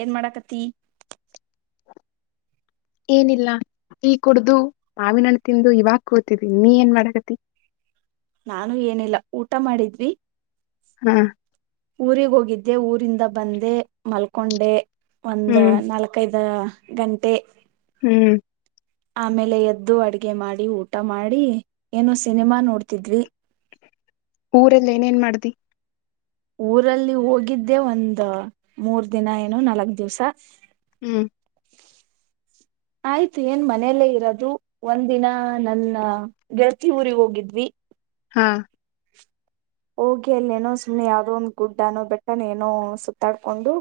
ಏನ್ ಮಾಡಕತಿ ಏನಿಲ್ಲ ಕುಡ್ದು ಮಾಾವಿನಣು ತಿಂದು ಇವಾಗ ಕೂತಿದ್ವಿ ನೀ ಏನ್ ಮಾಡಡಗತಿ ನಾನು ಏನಿಲ್ಲ ಊಟ ಮಾಡಿದ್ವಿ ಹಾ ಊರಿಗೆ ಹೋಗಿದ್ದೆ ಊರಿಂದ ಬಂದೆ ಮಲ್ಕೊಂಡೆ ಒಂದ ಹ್ಮ್ ನಾಲ್ಕೈದ ಗಂಟೆ ಹ್ಮ್ ಆಮೇಲೆ ಎದ್ದು ಅಡಗೆ ಮಾಡಿ ಊಟ ಮಾಡಿ ಏನೋ ಸಿನಿಮಾ ನೋಡ್ತಿದ್ವಿ ಊರಲ್ಲ ಏನೇನ್ ಮಾಡ್ದಿ ಊರಲ್ಲಿ ಹೋಗಿದ್ದೆ ಒಂದ ಮೂರ್ ದಿನ ಏನುೋ ನಾಲ್ಕ್ ದಿವ್ಸ ಹ್ಮ್ [unintelligible] ಆಯ್ತು ಏನ್ ಮನೆಯಲ್ಲೇ ಇರೋದು ಒಂದ್ ದಿನ ನನ್ನ ಗೆಳತಿಿ ಊರಿಗೆ ಹೋಗಿದ್ವಿ ಹಾ ಹೋಗಿ ಅಲ್ಲೇನೋ ಸುಮ್ಮ್ನೆ ಯಾವದೋ ಒಂದು್ ಗುಡ್ನೋ ಬೆಟ್ಟನ ಏನೋ ಸುತ್ತಾಡ್ಕೊಂಡು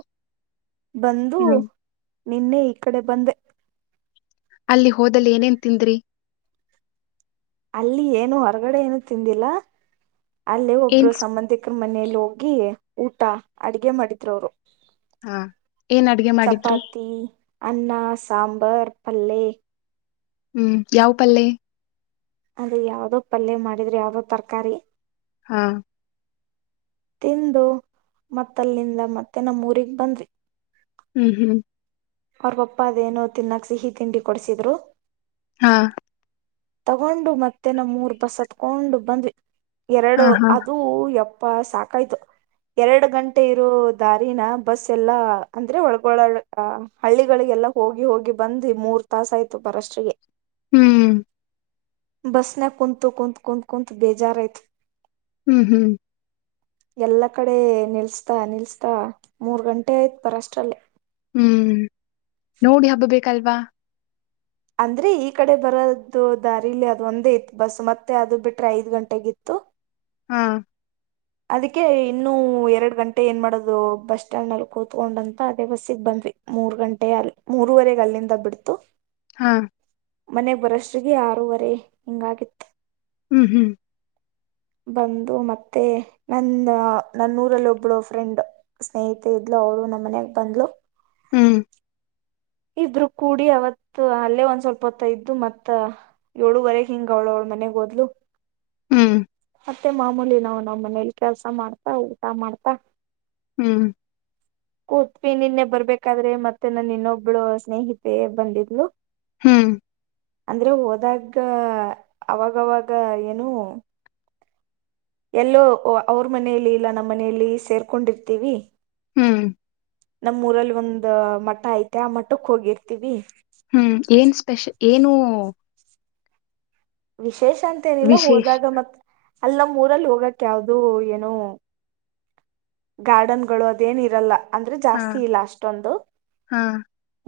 ಬಂದು ಹ್ಮ್ ನಿನ್ನೆ ಈ ಕಡೆ ಬಂದೆ ಅಲ್ಲಿ ಹೋದದಲ್ಲಿ ಏನೇನ್ ತಿಂದ್ರಿ ಅಲ್ಲಿ ಏನು ಹೊರಗಡೆ ಏನು ತಿಂದಿಲ್ಲ ಅಲ್ಲಿ ಏನ್ ಒಬ್ಬರು ಸ್- ಸಂಬಂಧಿಕ ಮನೇಲಿ ಹೋಗಿ ಊಟ ಅಡಗೆ ಮಾಡಿದ್ ಅವ್ರು ಹಾ ಏನ್ ಅಡ್ಗೆ ಮಾಡಿದ್ರು ಚಪಾತಿ ಅನ್ನ ಸಾಂಬರ್ ಪಲ್ಲೆ ಹ್ಮ್ ಯಾವ ಪಲ್ಲೆ ಅದು ಯಾವ್ದೋ ಪಲ್ಯ ಮಾಡಿದ್ರೆ ಯಾವ್ದೋ ತರಕಾರಿ ಹಾ ತಿಂದು ಮತ್ತಲ್ಲಿಂದ ಮತ್ತೆ ನಮ್ಮೂಗ್ ಬಂದಿ ಹ್ಮ್ ಹ್ಮ್ ಅವ್ರ ಬಪ್ಪ ಅದೇನು ತಿನ್ನಕ್ ಸಿಹಿ ತಿಂಡಿ ಕೊಡ್ಸಿದ್ರು ಹಾ ತಗೊಂಡು ಮತ್ತೆ ನಮ್ಮ ಮೂರ್ ಬಸ್ ಹತ್ಕೊಂಡು ಬಂದ್ವಿ ಹ ಎರಡು ಹಾ ಅದು ಎಪ್ಪ ಅಪ ಸಾಕಾಯ್ತು ಎರಡು ಗಂಟೆ ಇರೋ ದಾರಿನ ಬಸ್ ಎಲ್ಲಾ ಅಂದ್ರೆ ಒಳ್ಗೊಳ ಹಳ್ಳಿಗಳಿಗೆಲ್ಲ ಹೋಗಿ ಹೋಗಿ ಬಂದ ಮೂರ್ ತಾಸ ಆಯ್ತು ಬರಷ್ಟಿಗೆ ಹ್ಮ್ ಬಸನ ಕುಂತ್ ಕುಂತ್ ಕುಂತ್ ಕುುಂತ್ ಬೇಜಾರಯತ್ ಹ್ಮ್ ಹ್ಮ್ ಎಲ್ಲ ಕಡೆ ನಿಲ್ಸ್ತಾ ನಿಲ್ಸ್ತಾ ಮೂರ್ ಗಂಟೆ ಆಯ್ತ್ ಬರ ಅಷ್ಟ್ರಲ್ಲೇ ಹ್ಮ್ ನೋಡಿ ಹಬ್ಬ ಬೇಕಲ್ವಾ ಅಂದ್ರೆ ಈ ಕಡೆ ಬರೋದು ದಾರಿಲ್ಲಿ ಅದು ಒಂದೇ ಇತ್ತು ಬಸ್ ಮತ್ತೆ ಅದು ಬಿಟ್ರೆ ಐದ್ ಗಂಟೆಗಿತ್ತು ಹ ಹಾ ಅದಕ್ಕೆ ಇನ್ನುೂ ಎರಡ್ ಗಂಟೆ ಏನ್ ಮಾಡೋದು ಬಸ್ ಸ್ಟ್ಯಾಂಡ್ ಅಲ್ಲಿ ಕೂತ್ಕೊಂಡಂತ ಅದೇ ಬಸ್ಸಿಗೆ ಬಂದ ಮೂರ್ ಗಂಟೆ ಅ ಮೂರವರೆಗೆ ಅಲ್ಲಿಂದ ಬಿಡ್ತು ಹಾ ಮನೆ ಬರಷ್ಟ್ರಿಗೆ ಆಾರೂವರೆ ಹಿಂಗಾಗಿತ್ ಹ್ಮ್ ಹ್ಮ್ ಬಂದು ಮತ್ತೆ ನನ್ನ ನನ್ನೂರಲ್ಲಿ ಒಬ್ಳು ಫ್ರೆಂಡ್ ಸ್ನೇಹಿತ ಇದ್ಲು ಅವರು ನಮ್ಮ ಮನಯಾಗ ಬಂದ್ಲು ಹ್ಮ್ ಇದ್ರು ಕೂಡಿ ಅವತ್ ಅಲ್ಲೇ ಒಂದ್ ಸ್ವಲ್ಪ ಹೊತ್ತ ಇದ್ದು ಮತ್ತ ಏಳುವರೆಗೆ ಹಿಂಗ ಅವಳವಳು ಮನೆಗ್ೋದ್ಲು ಹ್ಮ್ ಮತ್ತೆ ಮಾಮೂಲಿ ನಾ್ ನಮ್ಮ ಮನೇಲಿ ಕೆಲ್ಸ ಮಾಡ್ತಾ ಊಟ ಮಾಡ್ತಾ ಹ್ಮ್ ಪೃತ್ ನಿನ್ನೆ ಬರ್ಬೇಕಾದ್ರೆ ಮತ್ತೆ ನನ್ನ ಇನ್ನೊಬ್ಳು ಸ್ನೇಹಿತೆ ಬಂದಿದ್ಲು ಹ್ಮ್ ಅಂದ್ರೆ ಹೋದಾಗ ಅವಾಗವಾಗ ಏನು ಎಲ್ಲೋ ಅವ್ರ ಮನೆಯಲ್ಲಿ ಇಲ್ಲ ನಮ್ಮ್ ಮನೆಯಲ್ಲಿ ಸೇರ್ಕೊಂಡಿರ್ತೀವಿ ಹ್ಮ್ ಹ್ಮ್ ನಮ್ಮೂಊರಲ್ಲಿ ಒಂದ ಮಠ ಐತೆ ಆ ಮಠಕ್ ಹೋಗಿರ್ತೀವಿ ಹ್ಮ್ ಏನ್ ಸ್ಪೆಷ ಏನು ವಿಶೇಷ ಅಂತ ಏನಿಲ್ಲ ವಿಶೇಷ ಹೋದಾಗ ಮತ್ ಅಲ್ಲಿ ನ ಮೂಊರಲ್ಲಿ ಹೋಗಕ ಯಾವ್ದದು ಏನು ಗಾರ್ಡನ್ ಗಳು ಅದೇನ ಇರಲ್ಲ ಅಂದ್ರೆ ಹಾ ಜಾಸ್ತಿ ಇಲ್ಲ ಅಷ್ಟೊಂದು ಹಾ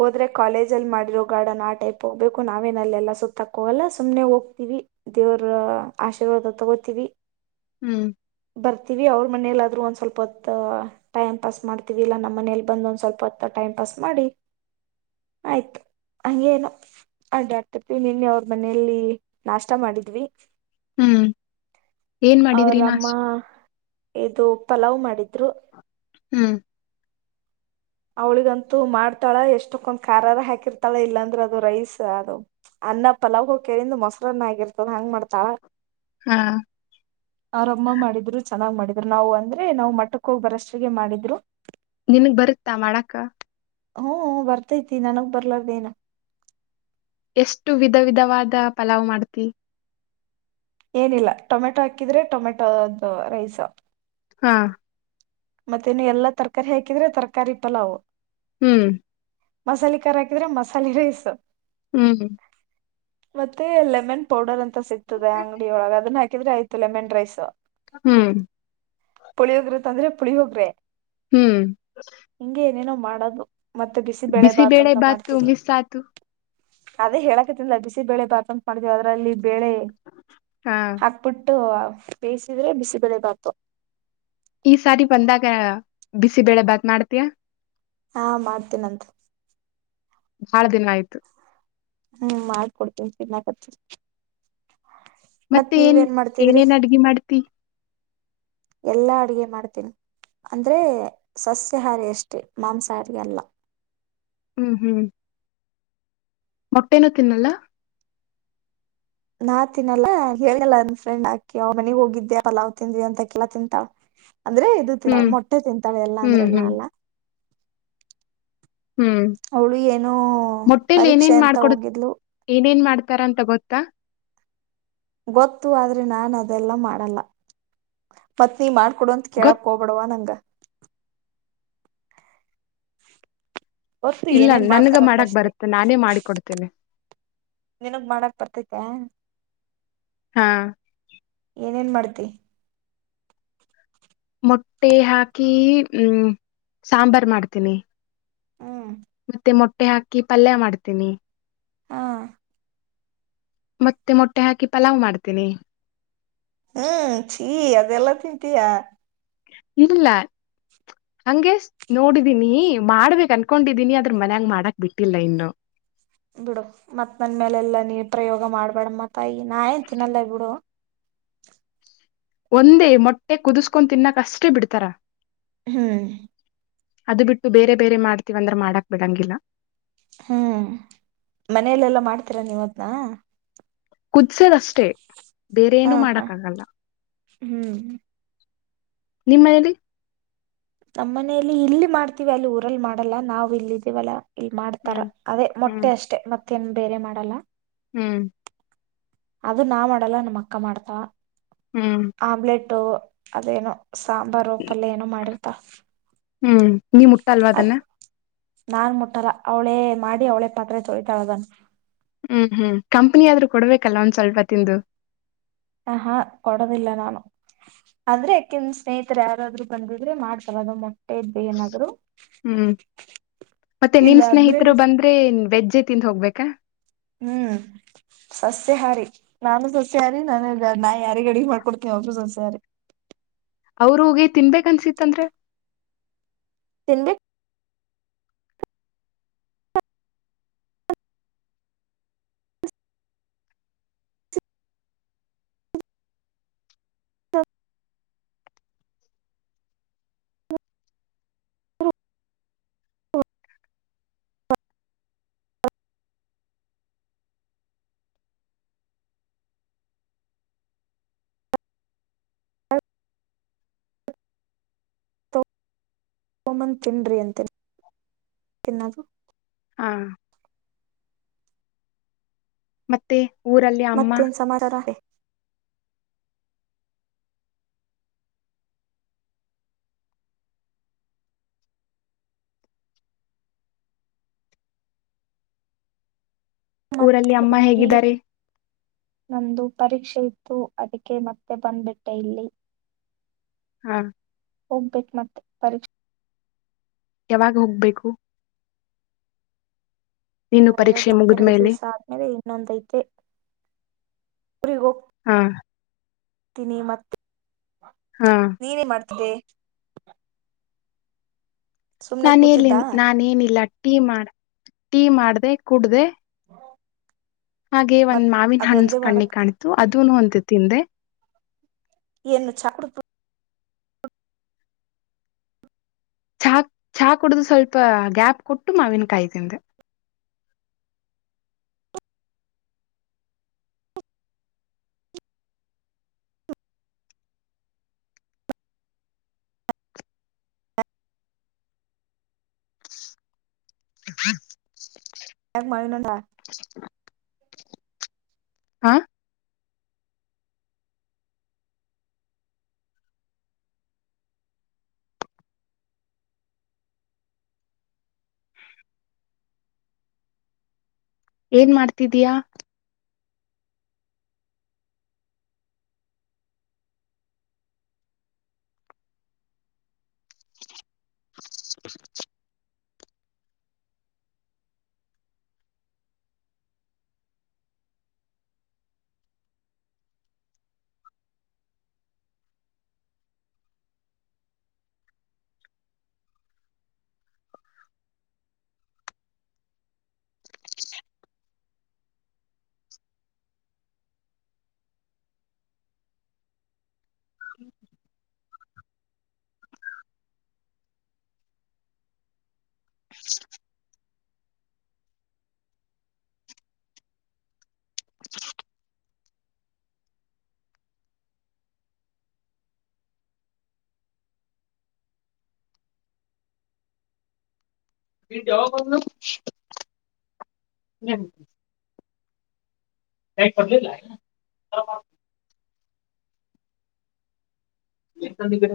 ಹೋದ್ರೆ ಕಾಲೇಜ ಅಲ್ಲಿ ಮಾಡಿರೋ ಗಾರ್ಡನ್ ಆ ಟೈಪ್ ಹೋಗ್ಬೇಕು ನಾವೇನಲ್ಲ ಸುತ್ತಾಕ ಹೋಗಲ್ಲ ಸು್ನೆ ಹೋಗ್ತ ವಿ ದೇವರ ಆಶೀರ್ವಾದ ತಗೋತೀವಿ ಹ್ಮ್ ಬರ್ತೀವಿ ಅವ್ರ ಮನೇೆಯಲ್ಲಿಾದ್ ಒಂದ ಸ್ವಲ್ಪ ಹೊ ಟೈಮ್ ಪಾಸ್ ಮಾಡ್ತೀವಿ ಇಲ್ಲ ನಮ್ಮ್ ಮನೇಲಿ ಬಂದ ಒಂದ್ ಸ್ವಲ್ಪ ಹೊ ಟೈಮ್ ಪಾಸ್ ಮಾಡಿ ಆಯ್ತು ಹಂಗೇನು ಅಡ್ಡ ಆಡ್ತತಿವಿ ನಿನ್ನೆ ಅವ್ರ ಮನೆಯಲ್ಲಿ ನಾಷ್ಟ ಮಾಡಿದ್ವಿ ಹ್ಮ್ ಏನ್ ಮಾಡಿದ್ರಿ ಅವ್ರಮ್ಮ ನಾಷ್ಟ ಇದು ಪಲಾವ್ ಮಾಡಿದ್ರು ಹ್ಮ್ ಅವ್ಳಿಗಂತೂ ಮಾಡ್ತಾಳ ಎಷ್ಟಕ್ಕೊಂದ್ ಖಾರಾರ ಹಾಕಿರ್ತಾಳ ಇಲ್ಲಾಂದ್ರೆ ಅದು ರೈಸ್ ಅದು ಅನ್ನಪ್ಪ ಲವ ಹೋಗ ಕರಿಂದು ಮೊಸರನ್ನ ಆಗಿರ್ತದ ಹಂಗ ಮಾಡ್ತಾವ ಹಾ ಆರಮ್ಮ ಮಾಡಿದ್ರು ಚೆನ್ನಾಗ್ ಮಾಡಿದ್ರು ನಾವು ಅಂದ್ರೆ ನಾ್ ಮಟ್ಟಕ್ಕ ಹೋಗ್ ಬರಷ್ಟಿಗೆ ಮಾಡಿದ್ರು ನಿಮಗ್ ಬರುತ್ತಾ ಮಾಡಾಕ ಹ್ಮ್ ಬರ್ತೈತಿ ನನಗ್ ಬರ್ಲಾರ್ದೇನು ಎಷ್ಟು ವಿಧ ವಿಧವಾದ ಪಲಾವ್ ಮಾಡ್ತಿ ಏನಿಲ್ಲ ಟೊಮೆಟೊ ಹಾಕಿದ್ರೆ ಟೊಮೆಟೊ ರೈಸ್ ಹಾ ಮತ್ತೆ ನೀ ಎಲ್ಲಾ ತರಕಾರಿ ಹಾಕಿದ್ರೆ ತರಕಾರಿ ಪಲಾವ್ ಹ್ಮ್ ಮಸಾಲೆ ಖಾರ ಹಾಕಿದ್ರೆ ಮಸಾಲೆ ರೈಸ್ ಹ್ಮ್ ಹ್ಮ್ ಮತ್ತೆ ಲೆಮನ್ ಪೌಡರ್ ಅಂತ ಸಿಗ್ತದೆ ಅಂಗಡಿಿಯ ಒಳಗೆ ಅದನ್ನ ಹಾಕಿದ್ರೆ ಆಯ್ತು ಲೆಮನ್ ರೈಸ್ ಹ್ಮ್ ಪುಳಿಹೋಗ್ರೆ ತಂದ್ರೆ ಪುಳಿಹೋಗ್ರೆ ಹ್ಮ್ ಮಾಡದು ಮತ್ತೆ ಬಿಸಿ ಬೆಳೆ ಭಾತ ಬಿಸಿಬೇಳೆ ಅಂತ ಬಾತು ಮಾಡ್ತೀವಿ ಮಿಸ್ ಆತು ಅದೇ ಹೇಳಕತಿಲ್ಲ ಬಿಸಿಬೇಳೆ ಬಾತಂತ ಮಾಡ್ತೀವ ಅದ್ರಲ್ಲಿ ಬೇಳೆ ಹಾ ಹಾಕ್ಬಿಟ್ಟ ಬೇಯಿಸಿದ್ರೆ ಬಿಸಿ ಬೆಳೆ ಬಾತು ಈ ಸಾರಿ ಬಂದಾಗ ಬಿಸಿಬೇಳೆ ಬಾತ್ ಮಾಡ್ತೀಯ ಹಾ ಮಾಡ್ತೀನಂತ ಬಹಳ ದಿನ ಆಯ್ತು ಹ್ಮ್ ಮಾಡಕೊಡ್ತೀನ್ ತಿನ್ನಾಕತ್ ಮತ್ ಮತ್ತೆ ಏನ್ ನೀವೇಏನ್ ಮಾಡ್ತಿದ್ರಿ ಏನೇನ್ ಅಡ್ಗಿ ಮಾಡ್ತಿ ಎಲ್ಲಾ ಅಡಗೆ ಮಾಡ್ತೇನಿ ಅಂದ್ರೆ ಸಸ್ಯಾಹಾರಿ ಅಷ್ಟೇ ಮಾಂಸಹಾರಿ ಅಲ್ಲ ಹ್ಮ್ ಹ್ಮ್ ಮೊಟ್ಟೇನ ತಿನ್ನಲ್ಲ ನಾ ತಿನ್ನಲ್ಲ ಹೇಳಲ್ಲ ನಂದ ಫ್ರೆಂಡ್ ಆಕಿ ಅವ ಮನೆಗ್ ಹೋಗಿದ್ದೆ ಪಲಾವ್ ತಿಂದ್ವಿ ಹಾಕಿ ಏಲ್ಲಾ ತಿಂತಾಳ ಅಂದ್ರೆ ಇದು ತಿನ್ನಳ ಹ್ಮ್ ಮೊಟ್ಟೆ ತಿಂತಾಳೆ ಎಲ್ಲಾ ಹ್ಮ್ ಅಂದ್ರೆಲ್ಲ ಹ್ಮ್ ಅಲ್ಲ ಹ್ಮ್ ಅವಳು ಏನೋ ಮೊಟ್ಟೇಲಿ ಪರೀಕ್ಷೆ ಏನೇನ್ ಅಂತ ಮಾಡ್ಕೊಡ ಹೋಗಿದ್ಲು ಏನೇನ್ ಮಾಡ್ ತಾರಂತ ಗೊತ್ತಾ ಗೊತ್ತು ಆದ್ರೆ ನಾ ಅದೆಲ್ಲ ಮಾಡಲ್ಲ ಪತ್ನಿ ಮಾಡ್ ಕೊಡು ಅಂತ ಗೊತ್ತ ಕೇಳಕ್ ಹೋಗ್ಬೇಡ್ವ ನಂಗ ಗತ್ ಇಲ್ಲ ಏನೇನ್ ನನ್ಗ ಮಾಡ್ತಾರಂತ ಮಾಡಕ್ ಅಷ್ಟೇ ಬರುತ್ತೆ ನಾನೇ ಮಾಡಿಕೊಡ್ತೇನೆ ನಿನಗ್ ಮಾಡಕ್ ಬರ್ತೈತಿ ಹಾ ಹಾ ಏನೇನ್ ಮಾಡ್ತಿ ಮೊಟ್ಟೆ ಹಾಕಿ ಹ್ಮ ಸಾಂಬಾರ್ ಮಾಡ್ತೀನಿ ಹ್ಮ ಮತ್ತೆ ಮೊಟ್ಟೆ ಹಾಕಿ ಪಲ್ಯ ಮಾಡ್ತೇನಿ ಹಾ ಮತ್ತೆ ಮೊಟ್ಟೆ ಹಾಕಿ ಪಲಾವ್ ಮಾಡ್ತೇನಿ ಹ್ಮ್ ಚೀ ಅದೆಲ್ಲ ತಿಂತೀಯಾ ಇಲ್ಲ ಹಂಗೆ ನೋಡಿದೀನಿ ಮಾಡ್ಬೇಕಕ್ ಅನ್ಕೊಂಡಿದೀನಿ ಅದ್ರ ಮನ್ಯಂಗ ಮಾಡಕ್ ಬಿಟ್ಟಿಲ್ಲ ಇನ್ನು ಬಿಡು ಮತ್ ನನ್ ಮೇಲೆ ಎಲ್ಲಾ ನೀ ಪ್ರಯೋಗ ಮಾಡ್ಬೇಡಮ್ಮ ತಾಯಿ ನಯಾನ ತಿನ್ನಲ್ಲೇ ಬಿಡು ಒಂದೇ ಮೊಟ್ಟೆ ಕುದಿಸ್ಕೊ ತಿನ್ನಕಷ್ಟೇ ಬಿಡ್ತಾರ ಹ್ಮ್ ಅದು ಬಿಟ್ಟು ಬೇರೆ ಬೇರೆ ಮಾಡ್ತಿವಂದ್ರ ಮಾಡಾಕ್ ಬಿಡಂಗಿಲ್ಲ ಹ್ಮ್ ಮನೆಯಲೆಲ್ಲ ಮಾಡ್ತೀರಾ ನೀವತ್ನ ಕುದ್ಸದಷ್ಟೇ ಬೇರೆೇ ಹಾ ಏನು ಹಾ ಮಾಡಕ್ಕಾಗಲ್ಲ ಹ್ಮ್ ನಿಮ್ಮಲ್ಲಿ ನಮ್ಮ್ ಮನೇಲಿ ಇಲ್ಲಿ ಮಾಡ್ತೀವಿ ಅಲ್ಲಿ ಊರಲ್ಲಿ ಮಾಡಲ್ಲ ನಾವ್ ಇಲ್ಲ ಇದೀವಲ್ಲ ಇಲ್ ಮಾಡ್ತಾರ ಹ್ಮ್ ಅದೇ ಹ್ಮ್ ಮೊಟ್ಟೆ ಅಷ್ಟೆ ಮತ್ತೇನ್ ಬೇರೆ ಮಾಡಲ್ಲ ಹ್ಮ್ ಅದು ನಾ ಮಾಡಲ್ಲ ನಮ್ಮ ಅಕ್ಕ ಮಾಡ್ತಾವ ಹ್ಮ್ ಅದೇನೋ ಸಂಬಾರೂ ಪಲ್ಯ ಏನೋ ಮಾಡಿರ್ತಳ ಹ್ಮ್ ನೀ ಮುಟ್ಟತ ಅಲ್ವಾ ಅದನ್ನ ನಾನ್ ಮುಟ್ಟಲ್ಲ ಅವಳೇ ಮಾಡಿ ಅವಳೇ ಪಾತ್ರೆ ತೊಳಿತಾಳದನ್ ಹ್ಮ್ ಹ್ಮ್ ಕಂಪನಿ ಆದ್ರರು ಕೊಡ್ಬೇಕಲ್ಲ ಒಂದ್ ಸ್ವಲ್ಪ ತಿಂದು ಹ ಹಾ ಕೊಡದಿಲ್ಲ ನಾನು ಆದ್ರೆ ಯಕಿಂದ ಸ್ನೇಹಿತರು ಯಾರಾದ್ರು ಬಂದಿದ್ರೆ ಮಾಡ್ತಲ್ಲದು ಮೊಟ್ಟೆ ಇದ್ದ ಏನಾದ್ರು ಹ್ಮ್ ಮತ್ತೆ ನಿನ್ ಇಲ್ಲ ಅಂದ್ರೆ ಸ್ನೇಹಿತರು ಬಂದ್ರೆ ವೆಜ್ಜೆ ತಿಂದ್ ಹೋಗ್ಬೇಕಾ ಹ್ಮ್ ಸಸ್ಯಹಾರಿ ನಾನು ಸಸ್ಯಹಾರಿ ನಾನು ನಾ ಯಾರಿ ಗ ಅಡಿಗೆ ಮಾಡ್ಕೊಡ್ತೀನ ಅವ್ರಗೂ ಸಸ್ಯಹಾರಿ [unintelligible] ಅವ್ರ ಹೋಗಿ ತಿನ್ಬೇಕನ್ಸಿತ್ತಂದ್ರೆ ತಿಂದೆ ಹ ತೋಮನ್ ತಿನ್ ಅಂತ ತಿನ್ನದು ಹಾ ಮತ್ತೆ ಊರಲ್ಲಿ ಅಮ್ಮ ಮತ್ತೇನ್ ಸಮಾರೋಹ ಊರಲ್ಲಿ ಮತ್ತೆ ಅಮ್ಮ ಊರಿಗೆ ಹೇಗಿದ್ದಾರೆ ನಮ್ದ ಪರೀಕ್ಷೆ ಇತ್ತು ಅದಕ್ಕೆ ಮತ್ತೆ ಬಂದ್ಬಿಟ್ಟೆ ಇಲ್ಲಿ ಹಾ ಓಪೆಕ್ ಮತ್ತೆ ಪರೀಕ್ಷೆ ಯಾವಾಗ ಹೋಗ್ಬೇಕು ನೀನು ಎ ಪರೀಕ್ಷೆ ಮತ್ತೆರಡು ಮುಗಿದ್ಮೇಲೆ ದಿವಸ ಆದ್ಮೇಲೆ ಇನ್ನೊಂದೈತೆ ಹಾ ತಿನಿ ಮತ್ತೆ ಹಾ ನೀನೇನ್ ಮಾಡ್ತಿದ್ದಿದೆ ಸುಮ್ನೆ ನಾನ ನ ಕೂತಿದ್ದಾ ನಾನ ಏನಿಲ್ಲ ಟೀ ಮಾಡ ಟೀ ಮಾಡ್ದ ಕುಡ್ದೆ ಹಾಗೆ ಒಂದ್ ಮತ್ ಮಾವಿನ ಹಣ ಅದೊಂದೇ ಕಣ್ಣಿ ಮಾಡಕ್ ಕಾಣ್ತು ಅದನು ಒ ತಿಂದೆ ಏನು ಚಕಡು ಚಾ ಚಾ ಕುಡ್ದ ಸ್ವಲ್ಪ ಗ್ಯಾಪ್ ಕೊಟ್ಟು ಮಾವಿನ ಕಾಯಿ ತಿಂದೆ ಯಗ ಮಿನದಾ ಹಾ ಏನ್ ಮಾಡ್ತಿದೀಯಾ ಜಾಬ ಒ ಕ ಪಡ್ ಸಂದ ಕಡೆ